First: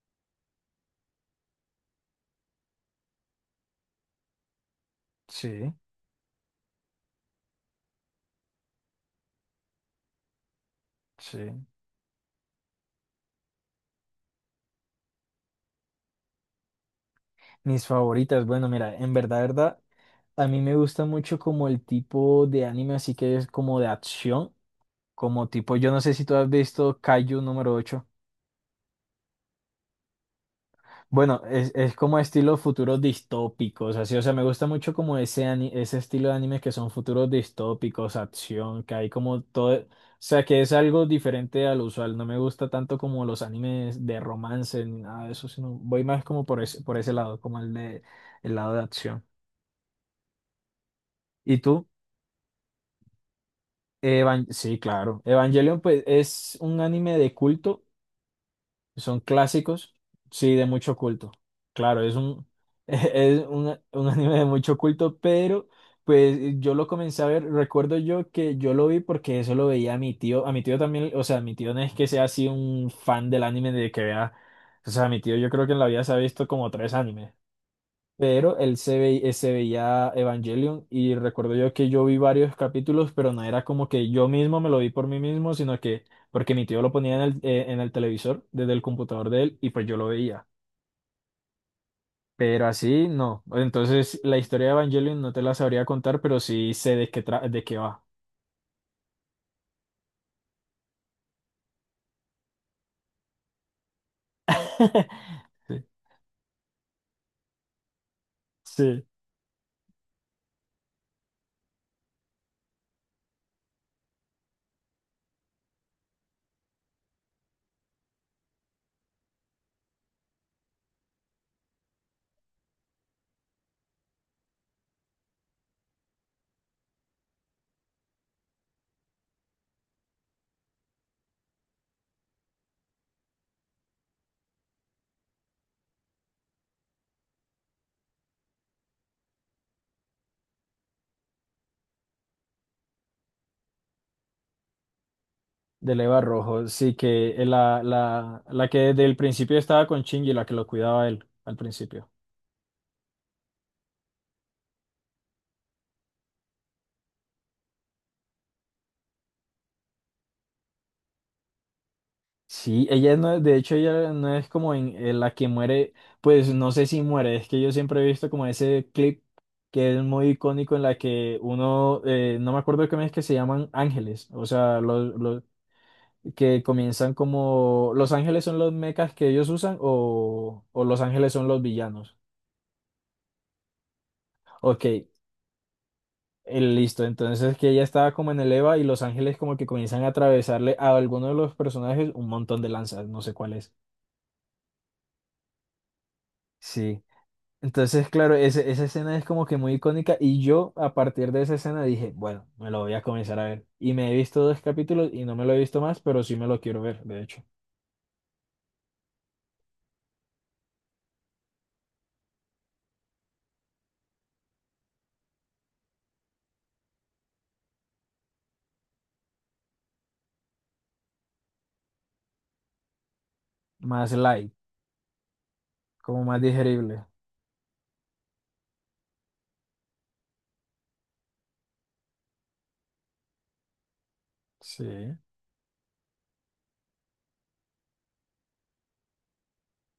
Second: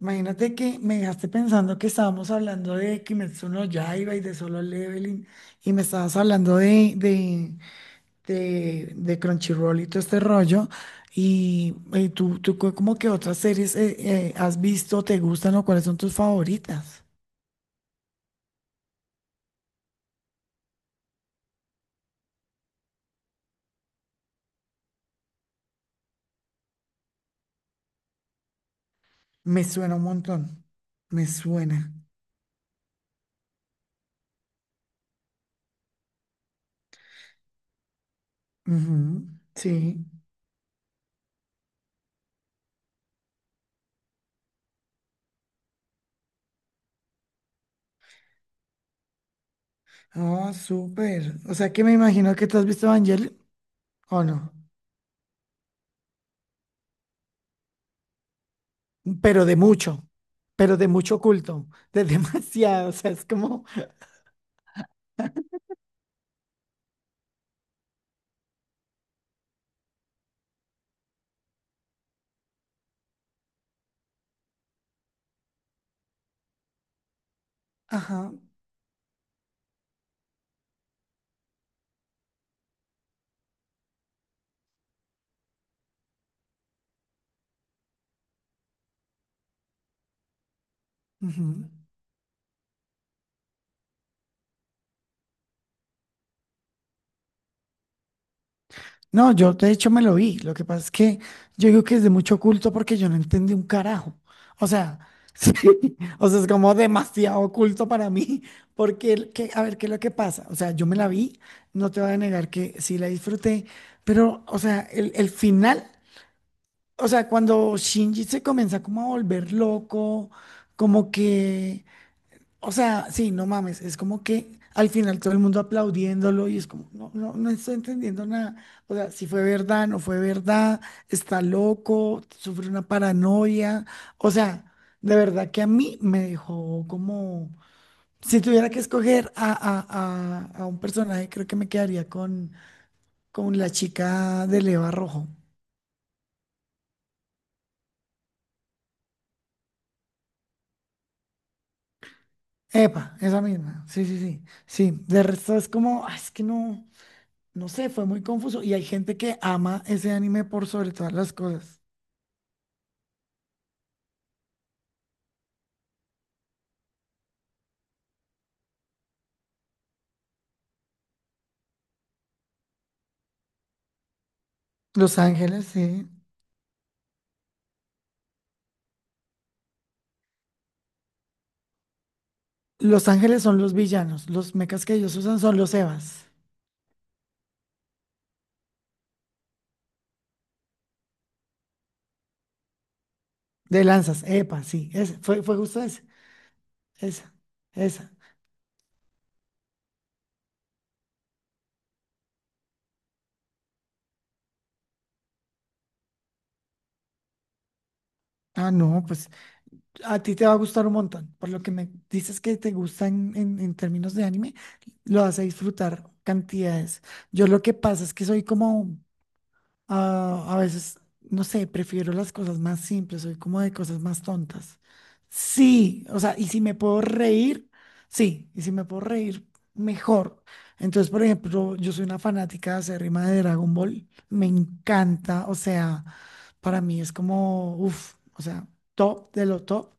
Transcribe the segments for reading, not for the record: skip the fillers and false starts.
Imagínate que me dejaste pensando que estábamos hablando de Kimetsu no Yaiba y de Solo Leveling Sí, y me estabas hablando de Crunchyroll y todo este rollo. sí. Y, tú cu- como que otras series has visto, te gustan o cuáles son tus favoritas. Mis favoritas, bueno, mira, en verdad, verdad, a mí me gusta mucho como el tipo de anime, así que es como de acción, como tipo, yo no sé si tú has visto Kaiju número 8. Me suena un montón. Me Bueno, es, suena. es como estilo futuros distópicos, así, o sea, me gusta mucho como ese, ese estilo de anime que son futuros distópicos, acción, que hay Ujú. como todo, o Sí. sea, que es algo diferente al usual, no me gusta tanto como los animes de romance ni nada de eso, sino voy más como por ese lado, como el de, el lado de acción. Ah, súper. O ¿Y sea que tú? me imagino que te has visto Evangelion, ¿o no? Sí, claro. Evangelion, pues, es un anime de culto. Son Pero de clásicos. mucho, Sí, de pero de mucho mucho culto. culto, Claro, de es un, demasiado, o sea, es es como, un, un anime de mucho culto, pero pues yo lo comencé a ver. Recuerdo yo que yo lo vi porque eso lo veía a mi tío. A mi tío también, o sea, mi tío no es que sea así un fan del anime de que vea. O sea, mi tío yo creo que en la vida se ha visto como tres animes. ajá, Pero él se ve, se veía Evangelion y recuerdo yo que yo vi varios capítulos, pero no era como que yo mismo me lo vi por mí mismo, sino que porque mi tío lo ponía en el televisor desde el computador de él y pues yo lo veía. ujú. Pero así no. Entonces la historia de Evangelion no te la sabría contar, pero sí sé de qué, de qué va. No, yo de hecho me lo vi, lo que pasa es que yo digo que es de mucho culto porque yo no entendí un carajo, o sea, sí, Sí, o sea, es como demasiado oculto para mí, sí, porque, el- que, a ver, ¿qué es lo que pasa? O sea, yo me la vi, no te voy a negar que sí la disfruté, pero, o sea, el final, o sea, cuando Shinji se comienza como a volver loco, como que... O sea, sí, no mames, es como que al final todo el mundo aplaudiéndolo y es como, no, no, no estoy entendiendo nada. O sea, si fue verdad, no fue verdad, está loco, sufre una paranoia. O sea, de verdad que a mí me dejó como, si tuviera que escoger a un personaje, creo que me quedaría con la chica de Leva Rojo. del Eva Rojo. Sí, que la que desde el principio estaba con Shinji, la que lo cuidaba él al principio. Epa, esa misma, sí, sí, sí, sí. De resto es como, "Ah, es que no. No sé, fue muy confuso." Y hay gente que ama ese anime por sobre todas las cosas. Sí, ella no, de hecho ella no es como en la que muere, pues no sé si muere, es que yo siempre he visto como ese clip que es muy icónico en la que uno, no me acuerdo cómo es que se llaman ángeles, o sea, los, Los los ángeles, sí. que comienzan como, los ángeles son los mechas que ellos usan o los ángeles son los villanos. Los ángeles son los villanos. Los Ok, mechas que ellos usan son los Evas. listo, entonces que ella estaba como en el Eva y los ángeles como que comienzan a atravesarle a alguno de los personajes un montón de lanzas, no sé cuál es. De lanzas. Epa, sí. Ese, fue, fue justo ese. Sí. Esa. Entonces, Esa. claro, esa escena es como que muy icónica y yo a partir de esa escena dije, bueno, me lo voy a comenzar a ver. Y me he visto dos capítulos y no me lo he visto más, pero sí me lo quiero ver, de hecho. Ah, no, pues a ti te va a gustar un montón. Por lo que me dices que te gusta en, en términos de anime, lo vas a disfrutar cantidades. Yo lo que pasa es que soy como. Ah, a veces, no sé, prefiero las cosas más simples, soy como de cosas Más más light, tontas. Sí, o como sea, más y si me puedo digerible. reír, sí, y si me puedo reír, mejor. Entonces, por ejemplo, yo soy una fanática acérrima de Dragon Ball, me Sí, encanta, o sea, para mí es como, uff, o sea, top de lo top.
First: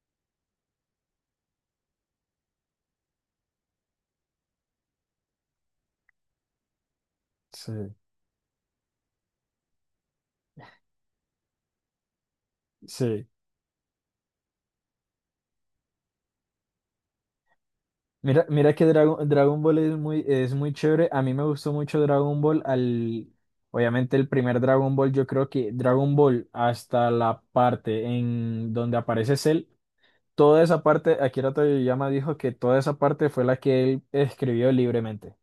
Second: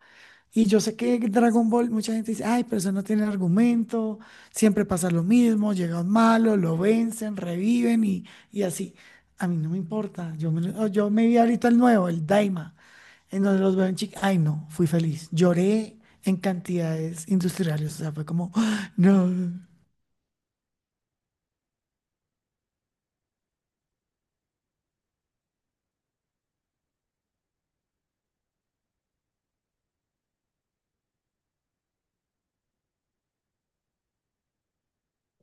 Y yo sé que Dragon Ball, mucha gente dice, ay, pero eso no tiene argumento, siempre pasa lo mismo, llega un malo, lo vencen, sí, reviven y así. A mí no me importa, yo me, lo- oh, yo me vi ahorita el nuevo, el Daima, sí. en donde los veo en chica, ay no, fui feliz, lloré en cantidades industriales, o sea, fue Mira, como, mira que "Ah, Dragon, no, Dragon Ball es muy chévere. A mí me gustó mucho Dragon Ball al... Obviamente el primer Dragon Ball, yo creo que Dragon Ball hasta la parte en donde aparece Cell. Toda esa parte, Akira Toriyama dijo que toda esa parte fue la que él escribió libremente.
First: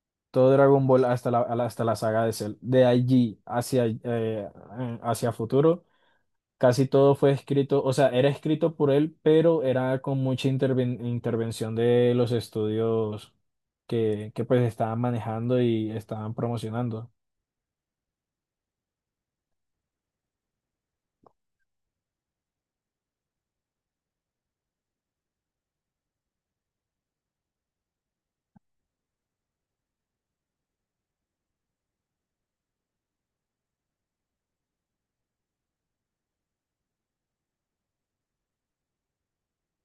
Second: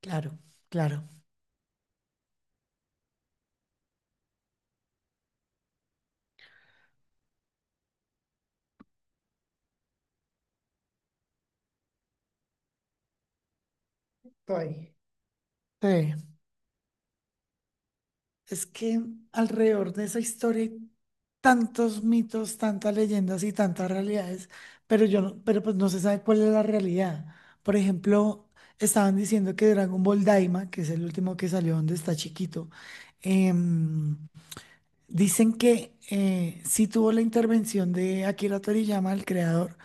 claro, Todo Dragon Ball claro." hasta la, hasta la saga de Cell. De allí hacia, hacia futuro, casi todo fue escrito, o sea, era escrito por él, pero era con mucha intervención de los estudios que pues Estoy. estaban manejando y Sí. estaban promocionando. Es que alrededor de esa historia hay tantos mitos, tantas leyendas y tantas realidades, pero yo no- pero pues no se sabe cuál es la realidad. Por ejemplo, estaban diciendo que Dragon Ball Daima, que es el último que salió donde está chiquito, em, dicen que sí tuvo la intervención de Akira Toriyama, el creador,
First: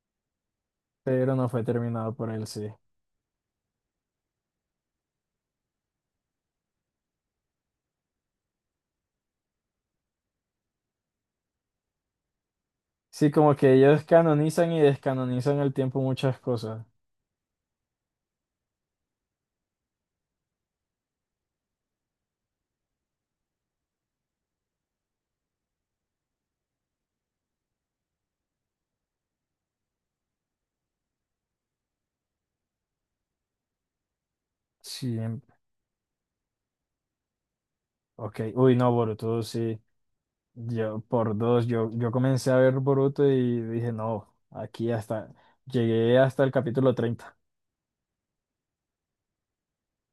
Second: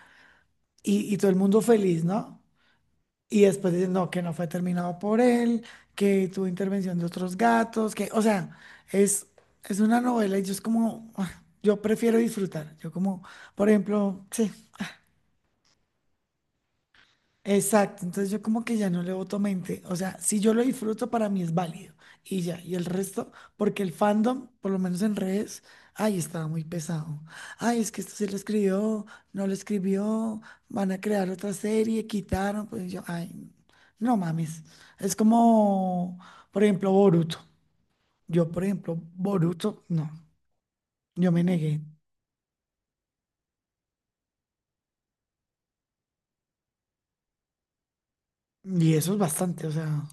y todo Pero el no mundo fue feliz, terminado por ¿no? él, sí. Y después dicen, no, que no fue terminado por él, que tuvo intervención de otros gatos, que, o sea, es, es una novela y yo es como, ah, yo prefiero disfrutar. Yo como, Sí, como por que ellos ejemplo, sí. canonizan y descanonizan al tiempo muchas cosas. Exacto, entonces yo como que ya no le voto mente, o sea, si yo lo disfruto para mí es válido y ya, y el resto, porque el fandom, por lo menos en redes, ay, estaba muy pesado, ay, es que esto sí lo escribió, no lo escribió, van a crear otra serie, quitaron, pues yo, ay, no mames, es Sí, como, por ejemplo, Boruto, ok, yo por uy, no, ejemplo, Boruto, sí, Boruto, no, yo yo por me dos, negué. yo comencé a ver Boruto y dije, no, aquí hasta, llegué hasta el capítulo 30. Y eso es bastante, o sea,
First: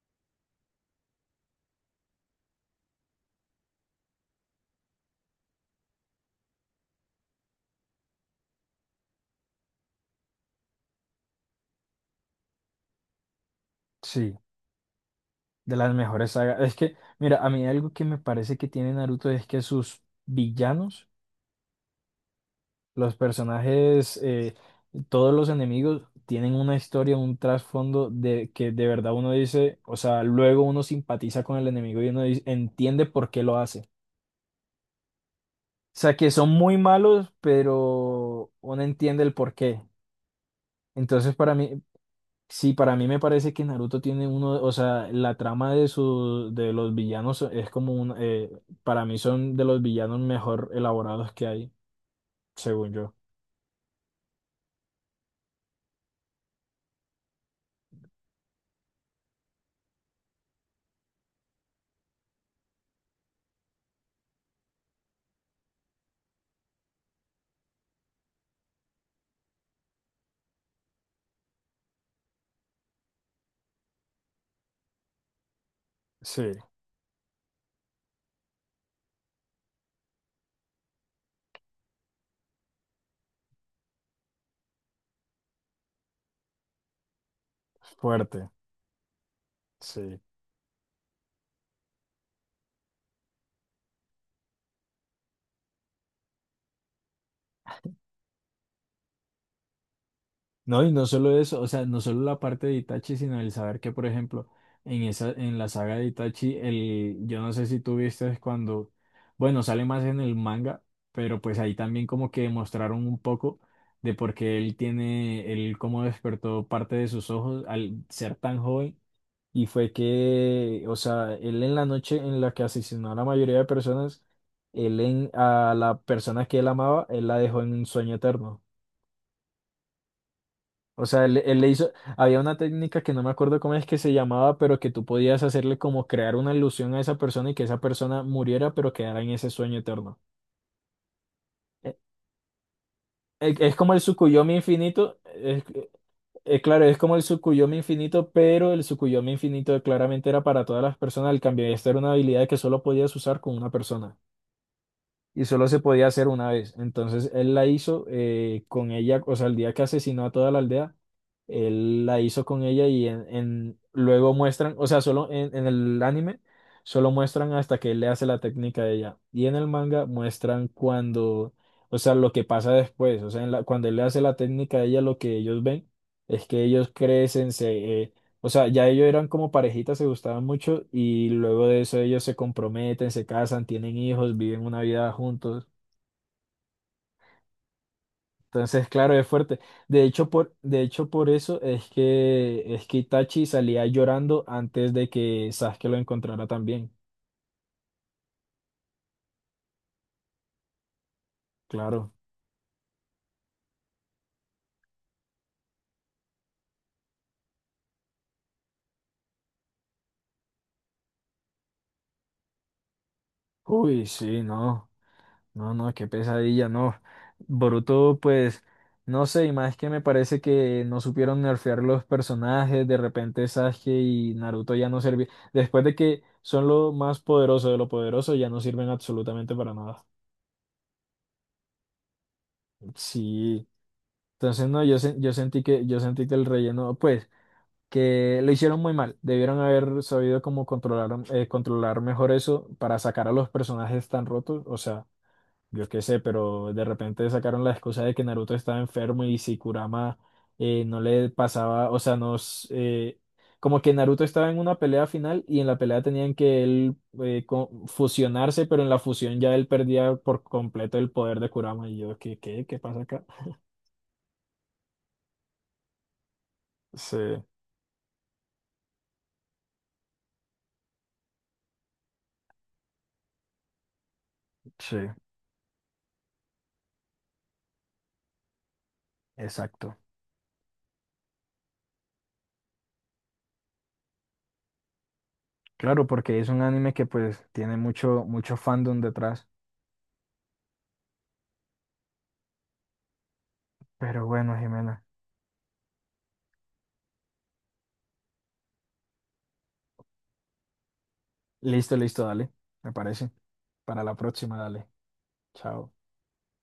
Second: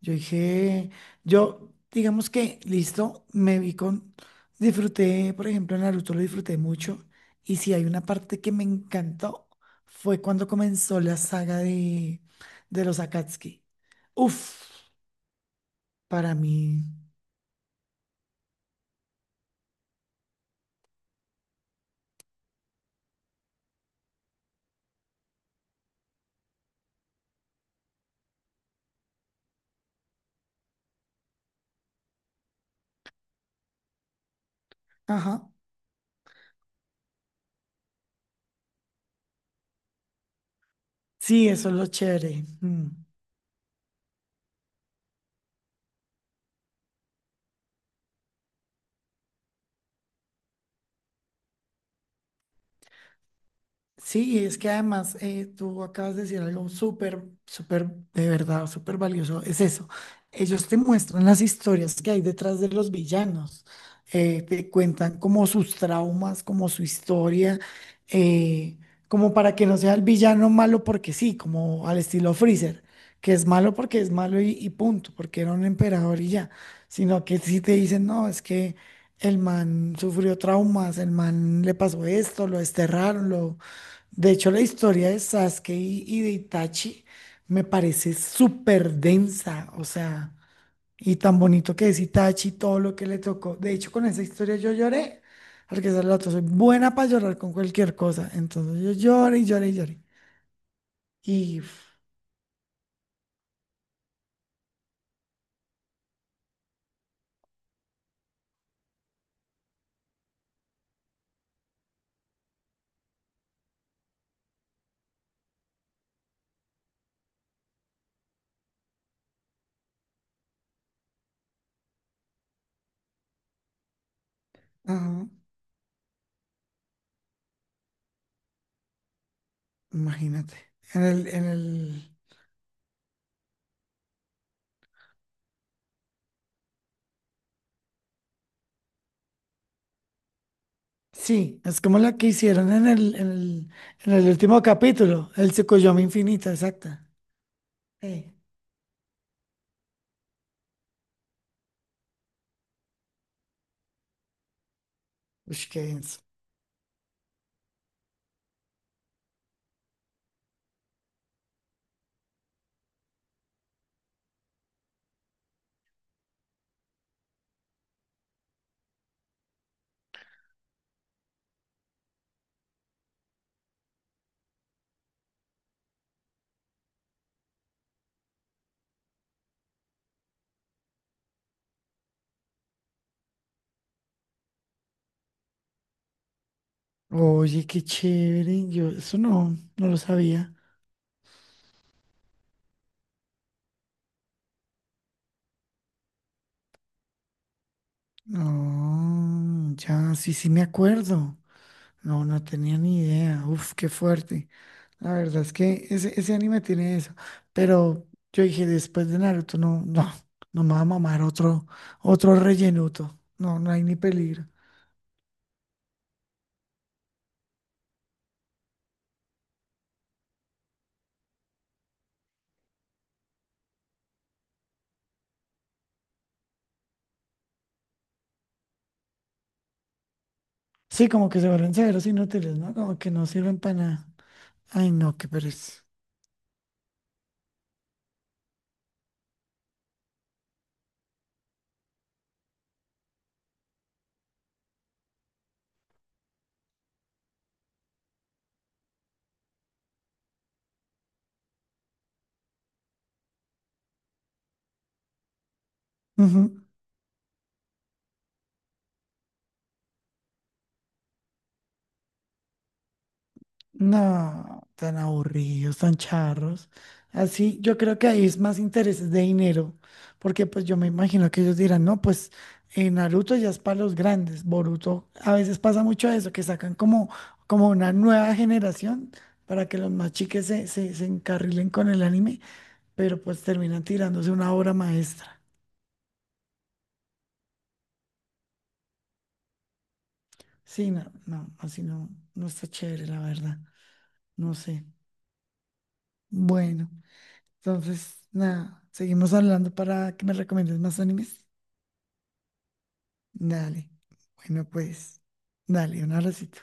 yo dije, yo, digamos que, listo, me vi con, disfruté, por ejemplo, en Naruto lo disfruté mucho, y si hay una parte que me encantó, fue cuando comenzó la saga de los Akatsuki. Sí, Uf, de las mejores para sagas, es mí, que, mira, a mí algo que me parece que tiene Naruto es que sus villanos, los personajes, todos los enemigos tienen una historia, un trasfondo de que de verdad uno dice, o sea, luego uno simpatiza con el enemigo y uno entiende por qué lo hace. ajá, Sea, que son muy malos, pero uno entiende el porqué. Entonces, sí, para eso es mí, lo chévere. sí, Mm. para mí me parece que Naruto tiene uno, o sea, la trama de su, de los villanos es como un, para mí son de los villanos mejor elaborados que hay, según yo. Sí, y es que además tú acabas de decir algo súper, súper, de verdad, súper valioso. Es eso. Ellos te muestran las historias que hay detrás de los villanos. Te cuentan como sus traumas, como su historia, eh, como para que no sea el villano malo porque sí, como al estilo Freezer, que es malo porque es malo y punto, porque era un emperador y Sí, ya. Sino que si te dicen, no, es que el man sufrió traumas, el man le pasó esto, lo desterraron, lo de hecho, la historia de Sasuke y de Itachi me parece fuerte, súper densa, o sí. sea, y tan bonito que es Itachi, todo lo que le tocó. De hecho, con esa historia yo lloré, porque esa es la otra, soy buena para llorar con cualquier cosa. Entonces yo lloré y lloré y lloré. No, y no solo Y, eso, o sea, uf, no solo la parte de Itachi, sino el saber que, por ejemplo, en esa, en la saga de Itachi, el, yo no sé si tú viste cuando, bueno, sale más en el manga, pero pues ahí también como que mostraron un poco de por qué él tiene, él cómo despertó parte de sus ojos al ser tan joven, y fue que, o sea, él en la noche en la que asesinó a la mayoría de personas, él ajá, en, a la persona que él amaba, él la dejó en un sueño eterno. imagínate, en O sea, el, él, en él le hizo, el, había una técnica que no me acuerdo cómo es que se llamaba, pero que tú podías hacerle como crear una ilusión a esa persona y que esa persona muriera, pero quedara en ese sueño eterno. sí, es Eh, como la que hicieron Es, como el en el Tsukuyomi último infinito, capítulo, el es, Tsukuyomi infinita, claro, es exacta. como el Tsukuyomi infinito, Sí. pero el Tsukuyomi infinito claramente era para todas las personas, el cambio, esta era una habilidad que solo podías usar con una persona. Y solo Ush, se qué podía denso. hacer una vez. Entonces él la hizo con ella, o sea, el día que asesinó a toda la aldea, él la hizo con ella y en, luego muestran, o sea, solo en el anime, solo muestran hasta que él le hace la técnica de ella. Y en el manga muestran cuando, o sea, lo que pasa después, o sea, en cuando él le hace la técnica a ella, lo que ellos ven es que ellos crecen, se, o sea, ya ellos eran como parejitas, se gustaban mucho y luego de eso ellos se comprometen, se casan, tienen hijos, viven una vida juntos. Oye, qué chévere. Entonces, Yo claro, eso es no, fuerte. no lo sabía. De hecho, por eso es que Itachi salía llorando antes de que Sasuke lo encontrara también. No, ya, sí, sí me acuerdo. Claro. No, no tenía ni idea. Uf, qué fuerte. La verdad es que ese anime tiene eso. Pero yo dije, después de Naruto, no, no, no me va a mamar otro, otro rellenuto. No, no hay ni Uy, sí, peligro. no. No, no, qué pesadilla, no. Boruto, pues, no sé, y más que me parece que no supieron nerfear los personajes, de repente Sasuke y Naruto ya no servían. Después de que son lo más poderoso de lo poderoso, ya no sirven absolutamente para nada. Sí, como que se vuelven severos inútiles, ¿no? Como que no sirven Sí. para nada. Entonces, no, Ay, yo, no, qué pereza. Yo sentí que el relleno, pues, que lo hicieron muy mal. Debieron haber sabido cómo controlar, controlar mejor eso para sacar a los personajes tan rotos. O sea. Yo qué sé, pero de repente sacaron la excusa de que Naruto estaba enfermo y si Kurama no le pasaba, o sea, nos... como que Naruto estaba en una pelea final y en la pelea tenían que Ujú. él fusionarse, pero en la fusión ya él perdía por completo el poder de Kurama. Y yo, ¿qué, qué, qué pasa acá? No, tan aburridos, tan charros. Sí, Así, yo creo que ahí es más intereses de dinero, porque pues yo me imagino que ellos dirán, no, pues Naruto ya es para los grandes, sí, Boruto, a veces pasa mucho eso, que sacan como, como una nueva generación para que los exacto. más chiques se encarrilen con el anime, pero pues terminan tirándose una obra maestra. Claro, porque es un anime que pues tiene mucho, mucho fandom detrás. Sí, no, no, así no, no está chévere, la verdad, Pero no bueno, sé. Jimena. Bueno. Entonces, nada, seguimos hablando para que me recomiendes más animes. Listo, listo, dale. Me parece. Dale. Para la próxima, Bueno, dale. pues, Chao. dale, un abracito.